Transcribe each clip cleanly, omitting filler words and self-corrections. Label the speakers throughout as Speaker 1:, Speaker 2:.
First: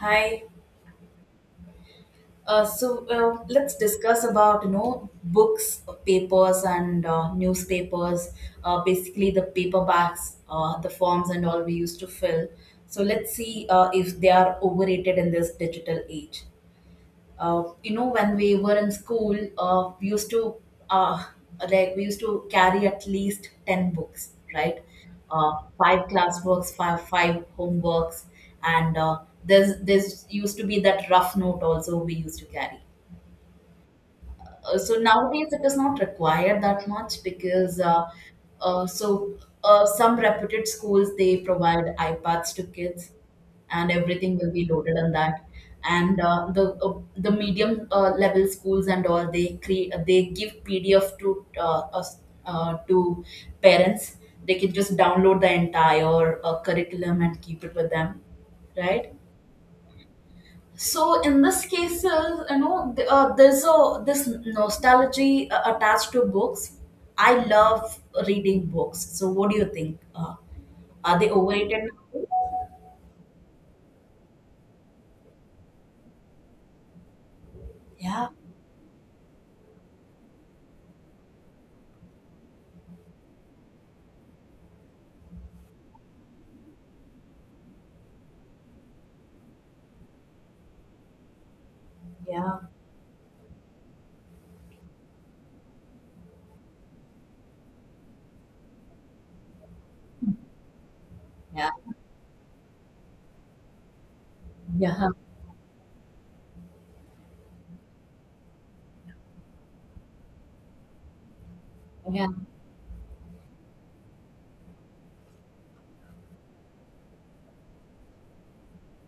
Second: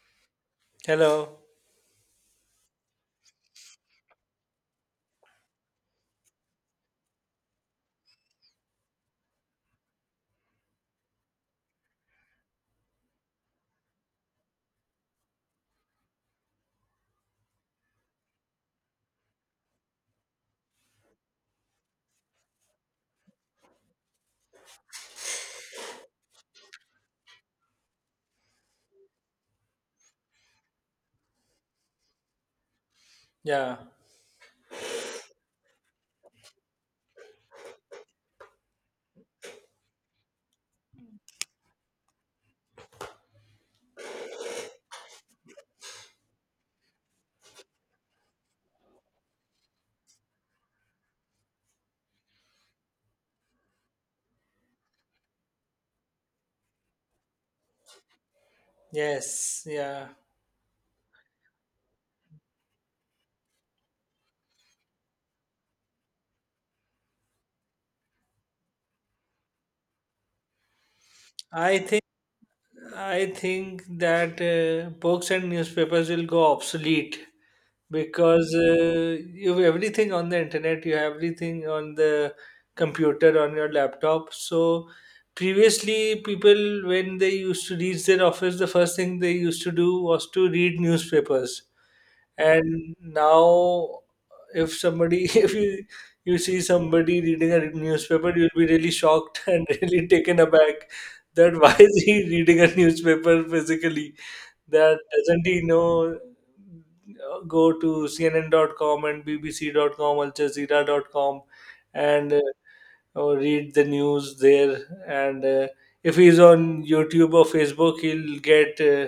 Speaker 1: Hi.
Speaker 2: Hello.
Speaker 1: So let's discuss about books, papers, and newspapers. Basically, the paperbacks, the forms, and all we used to fill. So let's see if they are overrated in this digital age. You know, when we were in school, we used to uh, like we used to carry at least 10 books, right? uh, Five classworks, five homeworks, and there's used to be that rough note also we used to carry.
Speaker 2: Yeah.
Speaker 1: So nowadays it is not required that much because uh, so some reputed schools, they provide iPads to kids, and everything will be loaded on that. And the medium level schools and all, they create, they give PDF to us, to parents. They can just download the entire curriculum and keep it with them, right?
Speaker 2: Yes. Yeah.
Speaker 1: So in this case, there's a this nostalgia attached to books. I love reading books. So what do you think? Are they
Speaker 2: I
Speaker 1: overrated?
Speaker 2: think I think that books and newspapers will go obsolete
Speaker 1: Yeah,
Speaker 2: because you have everything on the internet. You have everything on the computer on your laptop. So previously, people when they used to reach their office, the first thing they used to do was to read newspapers.
Speaker 1: yeah,
Speaker 2: And now if somebody if you see somebody reading a newspaper, you'll be really shocked and really taken aback, that
Speaker 1: yeah,
Speaker 2: why is he reading a newspaper physically, that
Speaker 1: yeah,
Speaker 2: doesn't he know go to cnn.com and bbc.com, aljazeera.com,
Speaker 1: yeah,
Speaker 2: and or read the news there? And if he's on youtube or facebook, he'll get uh,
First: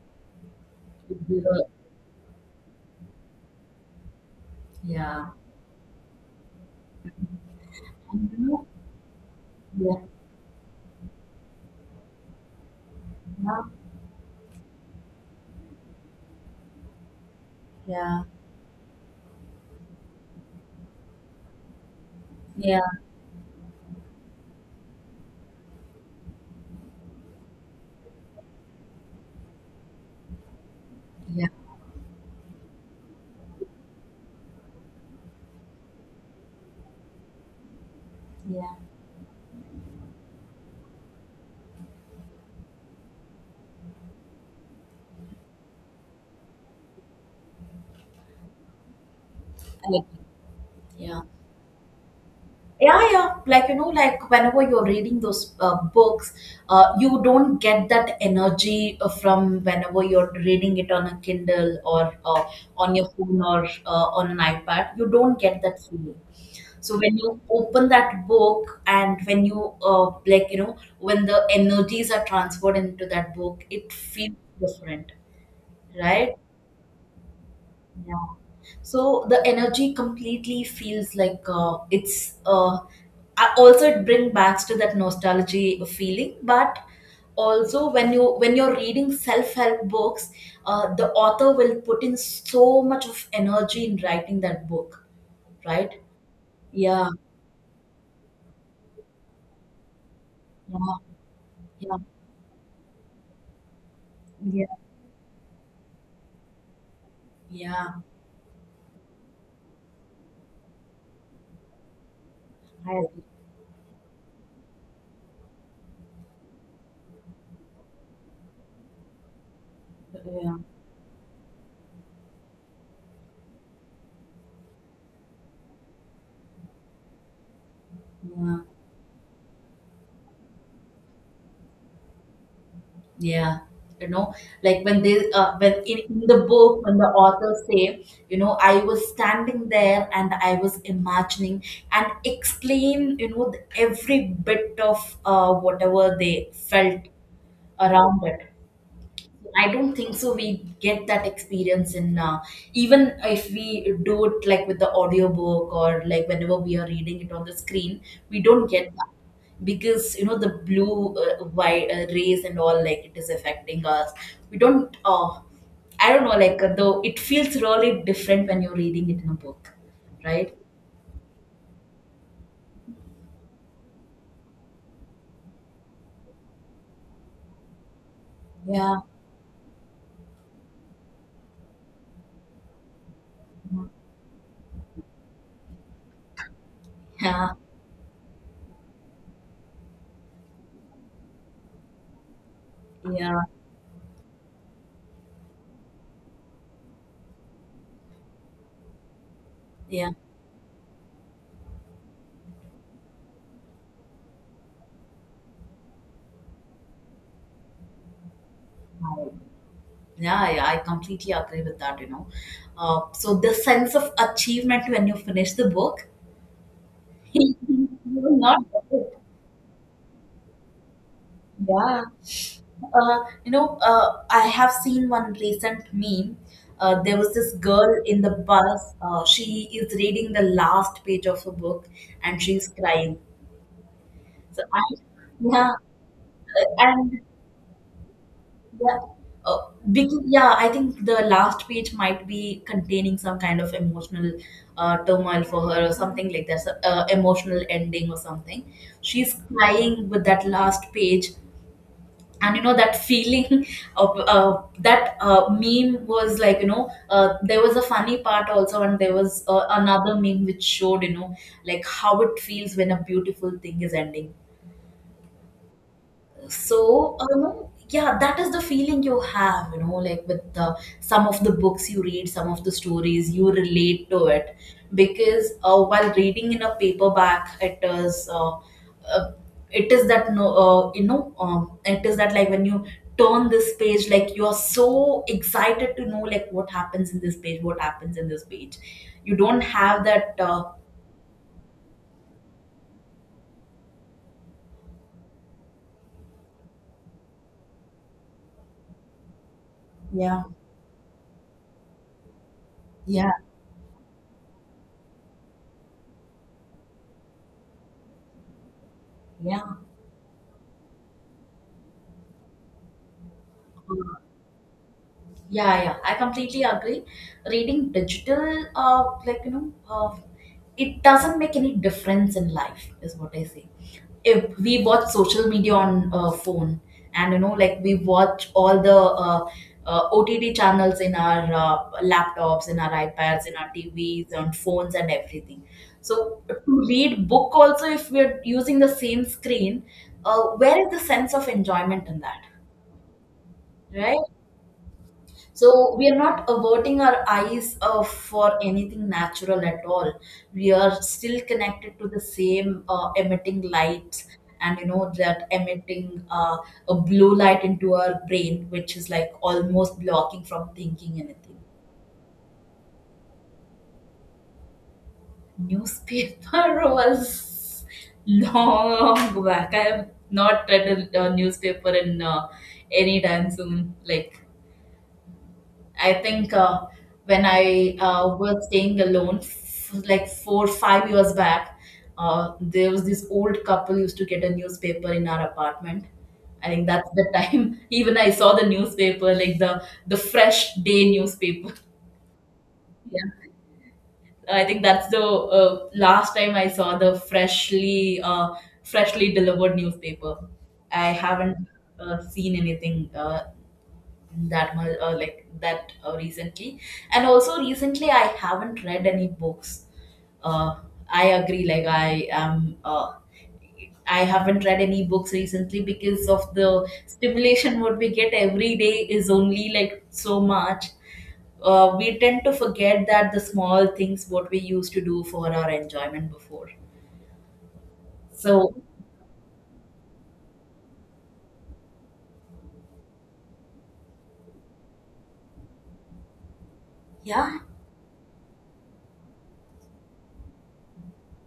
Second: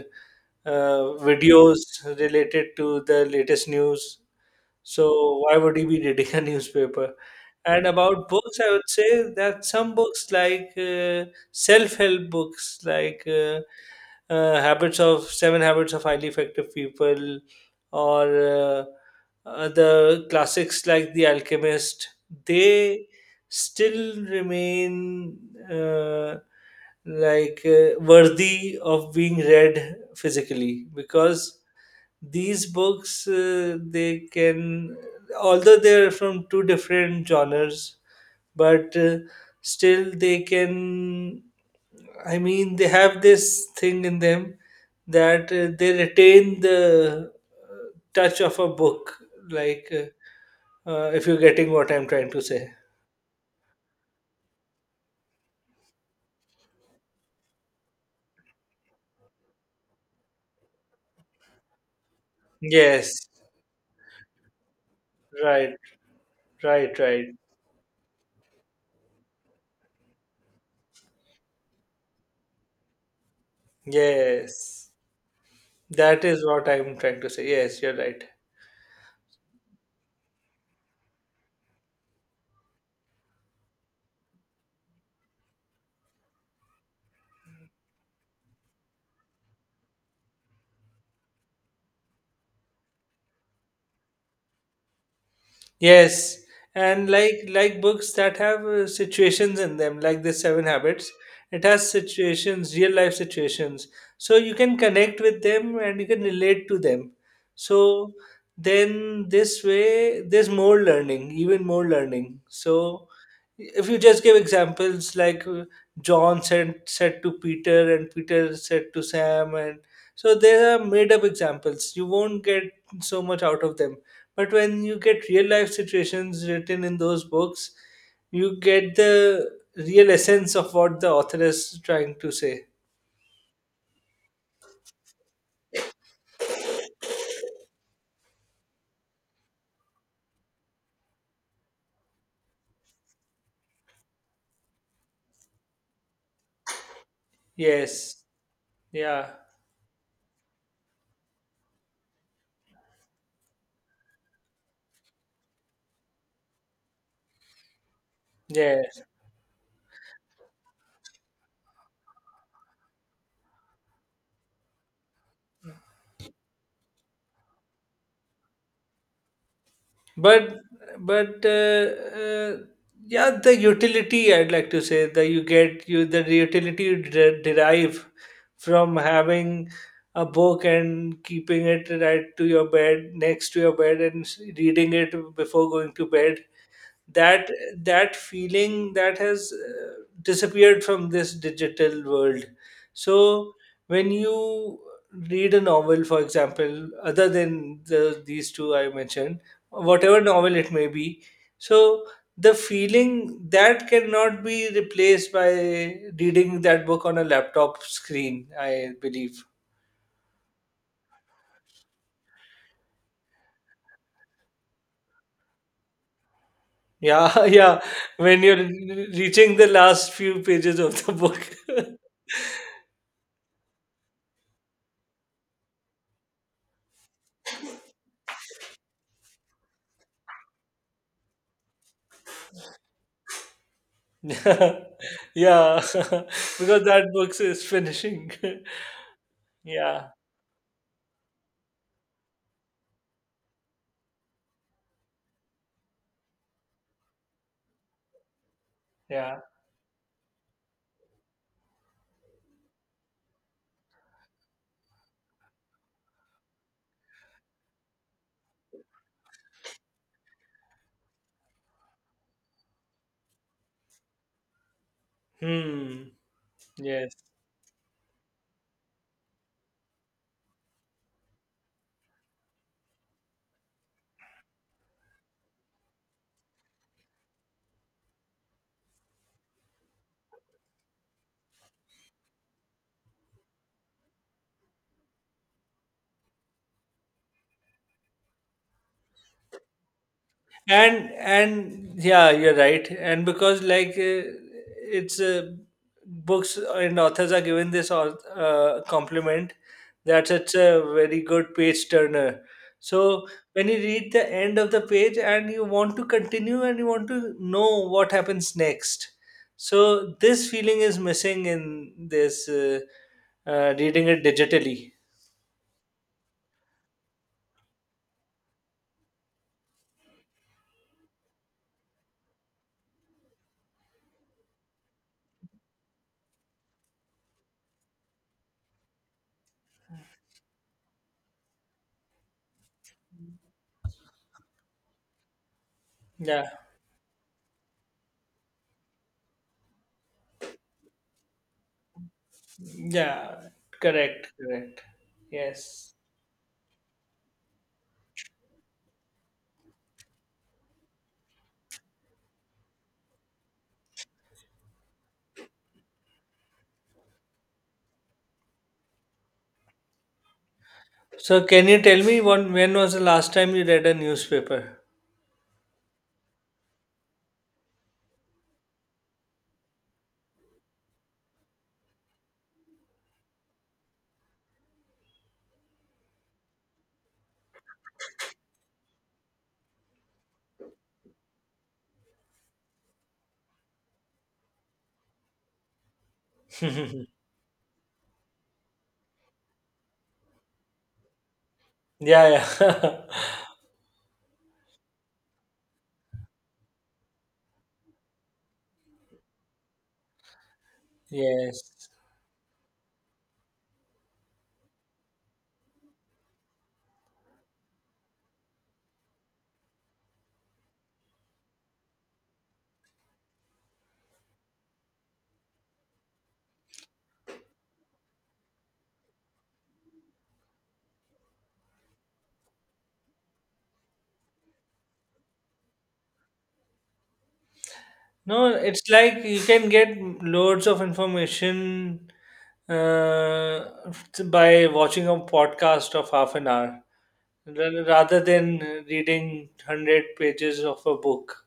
Speaker 2: uh, videos related to the latest news.
Speaker 1: yeah.
Speaker 2: So why would he be reading a newspaper? And about
Speaker 1: And you
Speaker 2: books,
Speaker 1: know,
Speaker 2: I would say that some
Speaker 1: yeah,
Speaker 2: books, like self-help books, like habits of seven habits of highly effective people,
Speaker 1: yeah,
Speaker 2: or the classics like the alchemist,
Speaker 1: yeah, yeah,
Speaker 2: they still remain uh, like worthy of being read physically,
Speaker 1: yeah,
Speaker 2: because these books they can, although they're from two different genres,
Speaker 1: yeah.
Speaker 2: but still they can, I mean, they have this thing in them, that they retain the touch of a book, like
Speaker 1: I agree. Yeah.
Speaker 2: if you're getting what I'm trying to say.
Speaker 1: Yeah, like like whenever you're reading those books, you don't get that energy from whenever you're reading it on a kindle or on your
Speaker 2: Yes,
Speaker 1: phone or on an ipad. You don't get
Speaker 2: right,
Speaker 1: that feeling. So
Speaker 2: right,
Speaker 1: when
Speaker 2: right.
Speaker 1: you open that book and when you like when the energies are transferred into that book, it feels
Speaker 2: Yes,
Speaker 1: different,
Speaker 2: that
Speaker 1: right?
Speaker 2: is what I'm trying to say. Yes, you're right.
Speaker 1: Yeah. So the energy completely feels like it's I- also it brings back to that nostalgia feeling, but also when you're reading self-help books, the author will put in so much of energy in writing that book, right?
Speaker 2: Yes,
Speaker 1: Yeah,
Speaker 2: and like books that have situations in them, like the Seven
Speaker 1: yeah,
Speaker 2: Habits, it has
Speaker 1: yeah,
Speaker 2: situations, real life situations, so you
Speaker 1: yeah,
Speaker 2: can connect with them and you can relate to them.
Speaker 1: yeah.
Speaker 2: So then this way, there's more learning, even more learning.
Speaker 1: I
Speaker 2: So
Speaker 1: agree.
Speaker 2: if you just give examples like john said to peter and peter said to sam, and so they
Speaker 1: Yeah,
Speaker 2: are made up examples, you won't get so much out of them. But when you get real life situations written in those books,
Speaker 1: yeah.
Speaker 2: you get the real essence of what the author is trying to say.
Speaker 1: Yeah, you know, like when they in the book when the authors say, I was standing there and I was imagining and explain, every bit of whatever they felt around
Speaker 2: Yes.
Speaker 1: it.
Speaker 2: Yeah.
Speaker 1: I don't think so. We get that experience in even if we do it like with the audiobook or like whenever we are reading it on the screen, we don't get
Speaker 2: Yes.
Speaker 1: that because the blue white rays and all, like, it is affecting us. We don't. I don't know. Like though it feels really different when you're reading it in a book, right?
Speaker 2: But but uh, yeah, the utility, I'd like to say that you get, you the utility you derive from
Speaker 1: Yeah.
Speaker 2: having a book and keeping it right to your bed, next to your bed, and reading it before going to bed, that
Speaker 1: Yeah.
Speaker 2: that feeling that has disappeared from this digital world.
Speaker 1: Yeah.
Speaker 2: So when you read a novel, for example, other than the these two I mentioned, whatever novel it may be, so the feeling that cannot be replaced by reading that book on a laptop screen, I
Speaker 1: Yeah.
Speaker 2: believe.
Speaker 1: Yeah, I completely agree with that, So the sense of achievement when you finish the book,
Speaker 2: Yeah. Yeah.
Speaker 1: you will
Speaker 2: When you're
Speaker 1: not get it.
Speaker 2: reaching the last few pages of the book.
Speaker 1: Yeah. Uh, I have seen one recent meme. There was this girl in the bus. She is reading the last page of a book and she's crying. So I, yeah,
Speaker 2: Yeah, because that
Speaker 1: and
Speaker 2: book is finishing.
Speaker 1: yeah. Uh,
Speaker 2: Yeah,
Speaker 1: because, yeah, I think the last page might be containing some kind of emotional turmoil for her or something like that, so, emotional ending or something. She's
Speaker 2: yeah.
Speaker 1: crying with that last page. And that feeling of that meme was like there was a funny part also, and there was another meme which showed like how it feels when a beautiful thing is ending.
Speaker 2: Hmm. Yes.
Speaker 1: So, yeah, that is the feeling you have, like with some of the books you read, some of the stories, you relate to it. Because while reading in a paperback, uh, it is that, no, it is that, like, when you turn this page, like, you are so excited to know like what happens in this page, what happens in this page. You don't have that.
Speaker 2: And yeah, you're right. And because like it's books and authors are given this compliment that
Speaker 1: Yeah,
Speaker 2: it's a very good page turner. So
Speaker 1: yeah,
Speaker 2: when you read the end of the page, and you want to continue and you want to know what happens next.
Speaker 1: yeah.
Speaker 2: So this feeling is missing in this. Reading it digitally.
Speaker 1: Yeah, yeah, I completely agree. Reading digital, it doesn't make any difference in life, is what I say. If we watch social media on phone, and like we watch all the OTT channels in our laptops, in our iPads, in our TVs, on phones, and everything. So
Speaker 2: Yeah,
Speaker 1: to read book also, if we're using the same screen, where is the sense of enjoyment in that,
Speaker 2: yeah,
Speaker 1: right?
Speaker 2: correct, correct.
Speaker 1: So
Speaker 2: Yes.
Speaker 1: we are not averting our eyes for anything natural at all. We are still connected to the same emitting lights, and that emitting a blue light into our brain, which is like almost blocking from thinking
Speaker 2: So,
Speaker 1: anything.
Speaker 2: can you tell me one, when was the last time you read a newspaper?
Speaker 1: Newspaper was long back. I have not read a newspaper in any time soon. Like, I think when I was staying alone, like 4, 5 years back, there was this old couple used to get a newspaper in our apartment. I think that's the time. Even I saw the newspaper, like the fresh day newspaper.
Speaker 2: Yeah, yeah.
Speaker 1: Yeah, I think that's the last time I saw the freshly freshly delivered newspaper. I haven't
Speaker 2: Yes.
Speaker 1: seen anything that much like that recently. And also recently I haven't read any books. uh, I agree. Like, I haven't read any books recently because of the stimulation what we get every day is only like so much. We tend to forget that the small things what we used to do for our enjoyment before.
Speaker 2: No,
Speaker 1: So
Speaker 2: it's like you can get loads of information uh, by watching a podcast of half an hour,
Speaker 1: yeah,
Speaker 2: rather than reading 100 pages of a book.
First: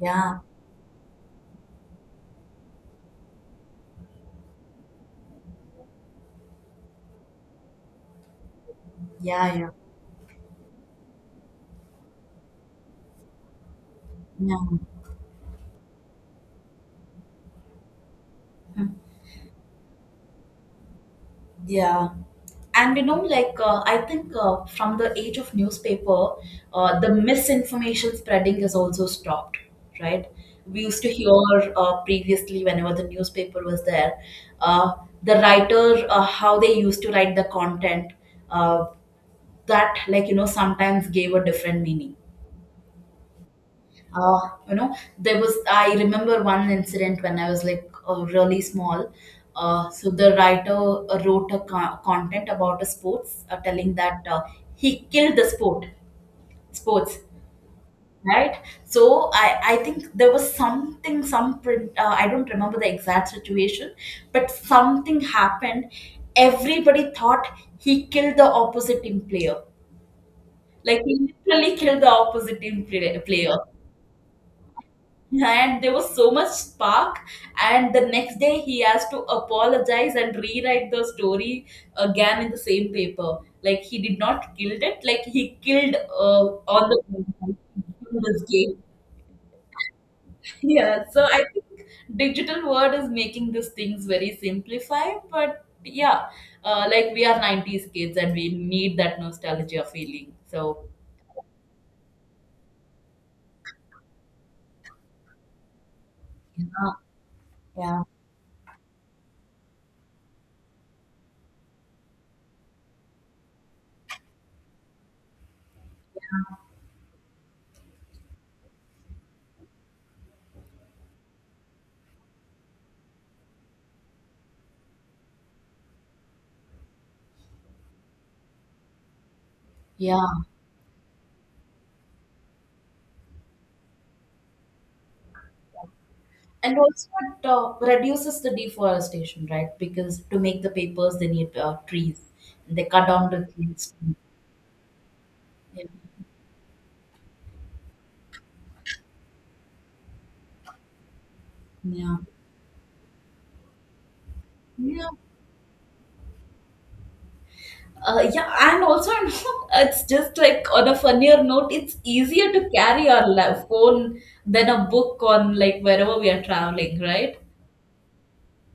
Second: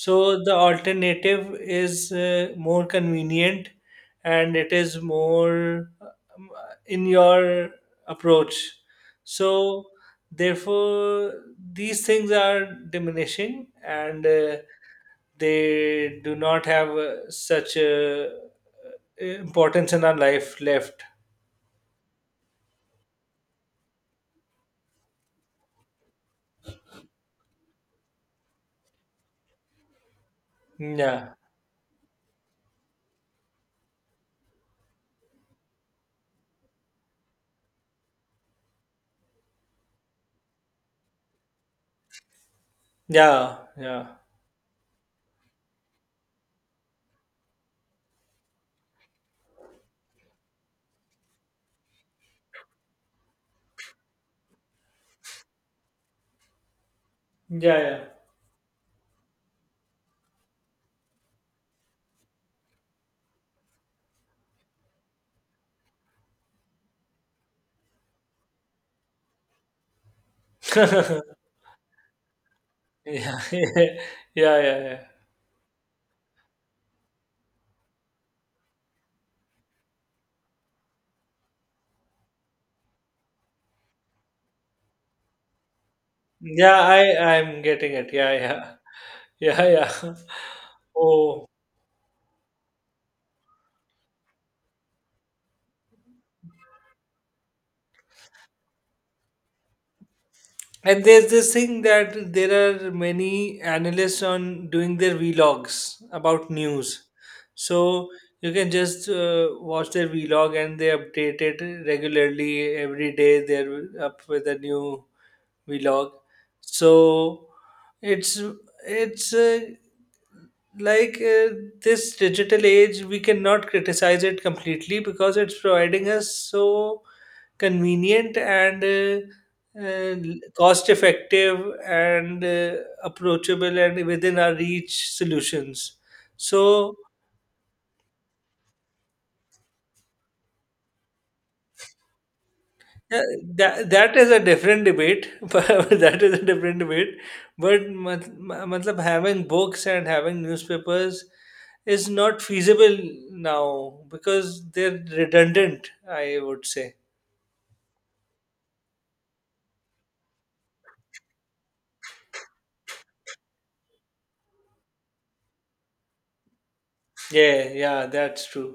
Speaker 1: yeah,
Speaker 2: the alternative is more convenient, and it is more um, in your approach.
Speaker 1: yeah, yeah,
Speaker 2: So therefore, these things are diminishing, and
Speaker 1: yeah.
Speaker 2: they do not have such importance in our life left.
Speaker 1: Yeah. And like, I think from the age of newspaper, the misinformation spreading is also stopped, right? We used to hear
Speaker 2: Yeah,
Speaker 1: previously, whenever the newspaper was there, uh, the writer, how they used to write the content, uh, that, like, sometimes gave a different meaning.
Speaker 2: yeah, yeah,
Speaker 1: uh, there was, I remember one incident when I was like really small. So the writer wrote a content about a sports telling that he killed the sports,
Speaker 2: yeah, yeah.
Speaker 1: right? So I think there was something, some print, I don't remember the exact situation, but something happened. Everybody thought he killed the opposite team player, like he literally killed the opposite team
Speaker 2: Yeah,
Speaker 1: player.
Speaker 2: yeah, yeah, yeah.
Speaker 1: And there was so much spark, and the next day he has to apologize and rewrite the story again in the same paper, like he did not killed it, like he killed
Speaker 2: Yeah,
Speaker 1: on the
Speaker 2: I'm getting it.
Speaker 1: in
Speaker 2: Yeah,
Speaker 1: this
Speaker 2: yeah,
Speaker 1: game.
Speaker 2: yeah, yeah.
Speaker 1: Yeah, so I
Speaker 2: Oh.
Speaker 1: think digital world is making these things very simplified, but yeah, like we are 90s kids and we need that nostalgia feeling. So
Speaker 2: And there's this thing that there are many analysts on doing their vlogs about
Speaker 1: yeah,
Speaker 2: news.
Speaker 1: yeah,
Speaker 2: So you can just watch their vlog and they update it regularly. Every day they're up with a new vlog. So it's it's like this digital age, we cannot criticize it completely because it's providing us so convenient and
Speaker 1: yeah.
Speaker 2: cost effective and approachable and within our reach solutions.
Speaker 1: And
Speaker 2: So
Speaker 1: also, it reduces the deforestation, right? Because to make the papers, they need trees. They cut
Speaker 2: yeah,
Speaker 1: down the
Speaker 2: that
Speaker 1: trees.
Speaker 2: that is a different debate.
Speaker 1: Yeah.
Speaker 2: But that is a different debate, but matlab, having books and having newspapers is
Speaker 1: Yeah.
Speaker 2: not feasible now because they're
Speaker 1: Yeah.
Speaker 2: redundant, I would say.
Speaker 1: Yeah, and also, it's just like on a funnier note, it's easier to carry our phone than a book on like wherever we are traveling, right?
Speaker 2: Yeah, yeah, that's true.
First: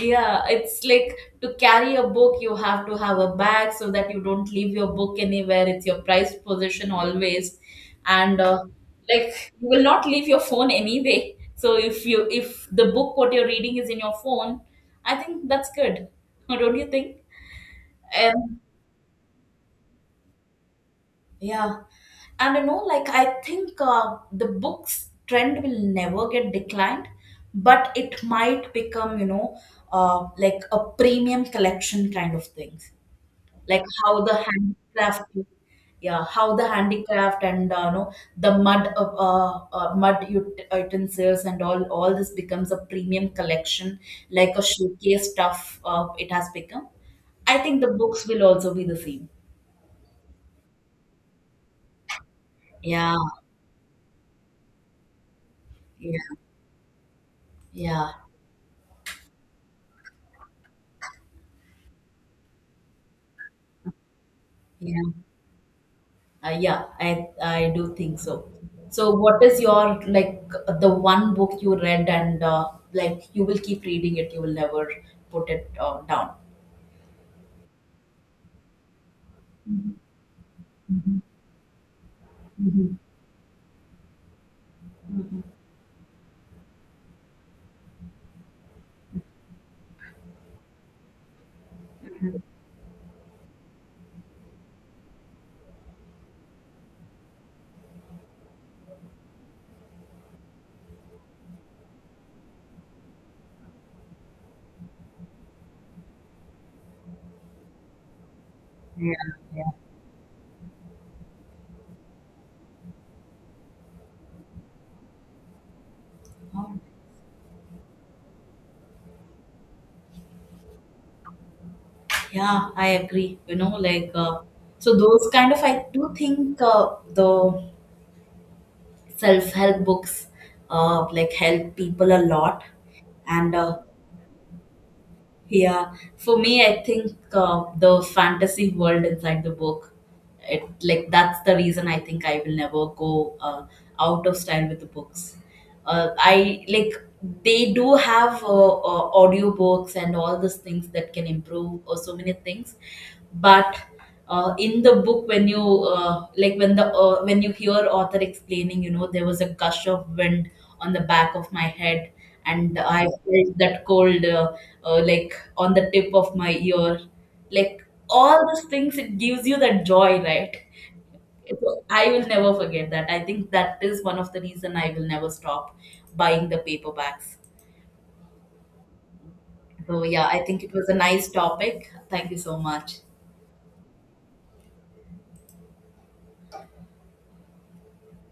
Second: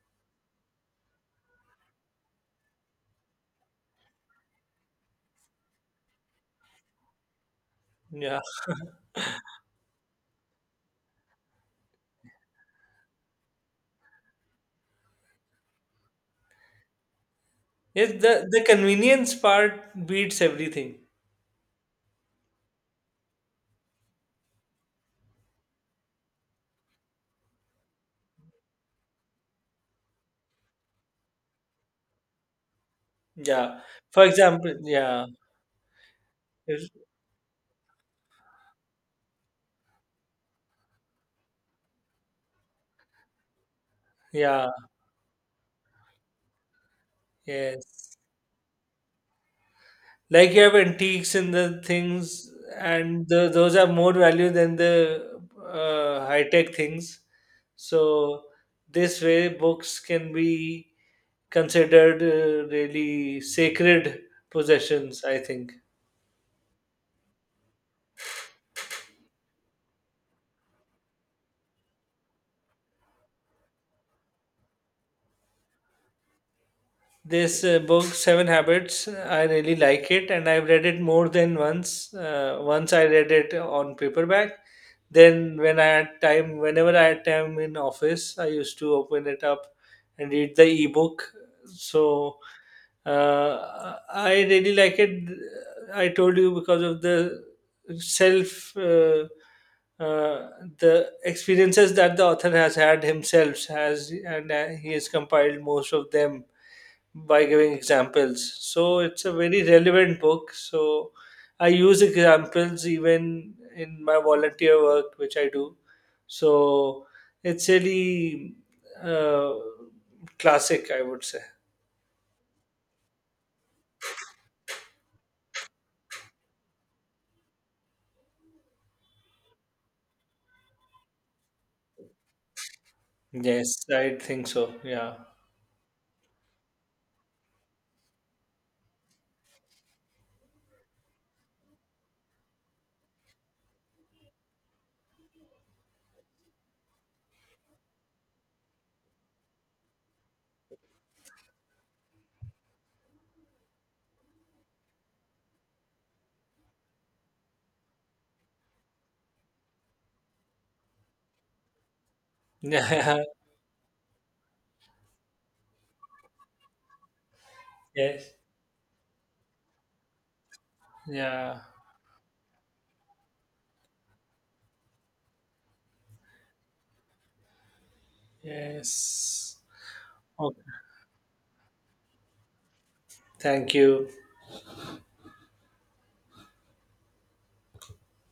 Speaker 1: Yeah, it's like to carry a book, you have to have a bag so that you don't leave your book anywhere. It's your prized possession always, and
Speaker 2: Yeah.
Speaker 1: like you will not leave your phone anyway. So if you if the book what you're reading is in your phone, I think that's good. Don't you think?
Speaker 2: Yes,
Speaker 1: Um,
Speaker 2: the convenience part beats everything.
Speaker 1: yeah, and like I think the books trend will never get declined, but it might become like a premium collection kind of things,
Speaker 2: Yeah,
Speaker 1: like how
Speaker 2: for
Speaker 1: the
Speaker 2: example, yeah,
Speaker 1: handicraft, yeah, how the handicraft and know the mud of mud utensils and all this becomes a premium collection, like a
Speaker 2: yeah.
Speaker 1: showcase stuff it has become. I think the
Speaker 2: Yes,
Speaker 1: books will also be the same.
Speaker 2: like you have antiques and the things,
Speaker 1: Yeah,
Speaker 2: and the, those are more value than the
Speaker 1: yeah,
Speaker 2: high tech things.
Speaker 1: yeah,
Speaker 2: So this way, books can be considered really sacred
Speaker 1: yeah.
Speaker 2: possessions, I think.
Speaker 1: Yeah, I do think so. So what is your, like, the one book you read and like you will keep reading it, you will never put it down?
Speaker 2: This book seven habits, I really like it, and I've read it more than once. Once I read it on paperback,
Speaker 1: Mhm.
Speaker 2: then when I had time, whenever I had time in office, I used to open it up and read the ebook. So I really like it. I told you, because of the self uh, the experiences that the author has had, himself has, and he has compiled most of them by giving examples. So
Speaker 1: Yeah,
Speaker 2: it's a very
Speaker 1: yeah.
Speaker 2: relevant book. So I use examples even in my volunteer work, which I do.
Speaker 1: Um,
Speaker 2: So it's really uh, classic, I would say.
Speaker 1: yeah, I agree. Like so those kind of, I do think the self help books like help people a lot, and
Speaker 2: Yes, I think so. Yeah.
Speaker 1: yeah, for me, I think the fantasy world inside the book, it like that's the reason I think I will never go out of style with the books. I like, they do have audiobooks and all these things that can improve or so many things, but in the book when you like when the when you hear author explaining, there was a gush of wind on the back of my head, and I
Speaker 2: Yeah.
Speaker 1: felt that cold like on the tip of my ear, like
Speaker 2: Yes.
Speaker 1: all those things, it gives you that joy, right?
Speaker 2: Yeah.
Speaker 1: So I will never forget that. I think that is one of the reason I will never stop buying the paperbacks.
Speaker 2: Yes.
Speaker 1: So yeah, I think
Speaker 2: Okay.
Speaker 1: it was a nice topic. Thank you so much.
Speaker 2: Thank you.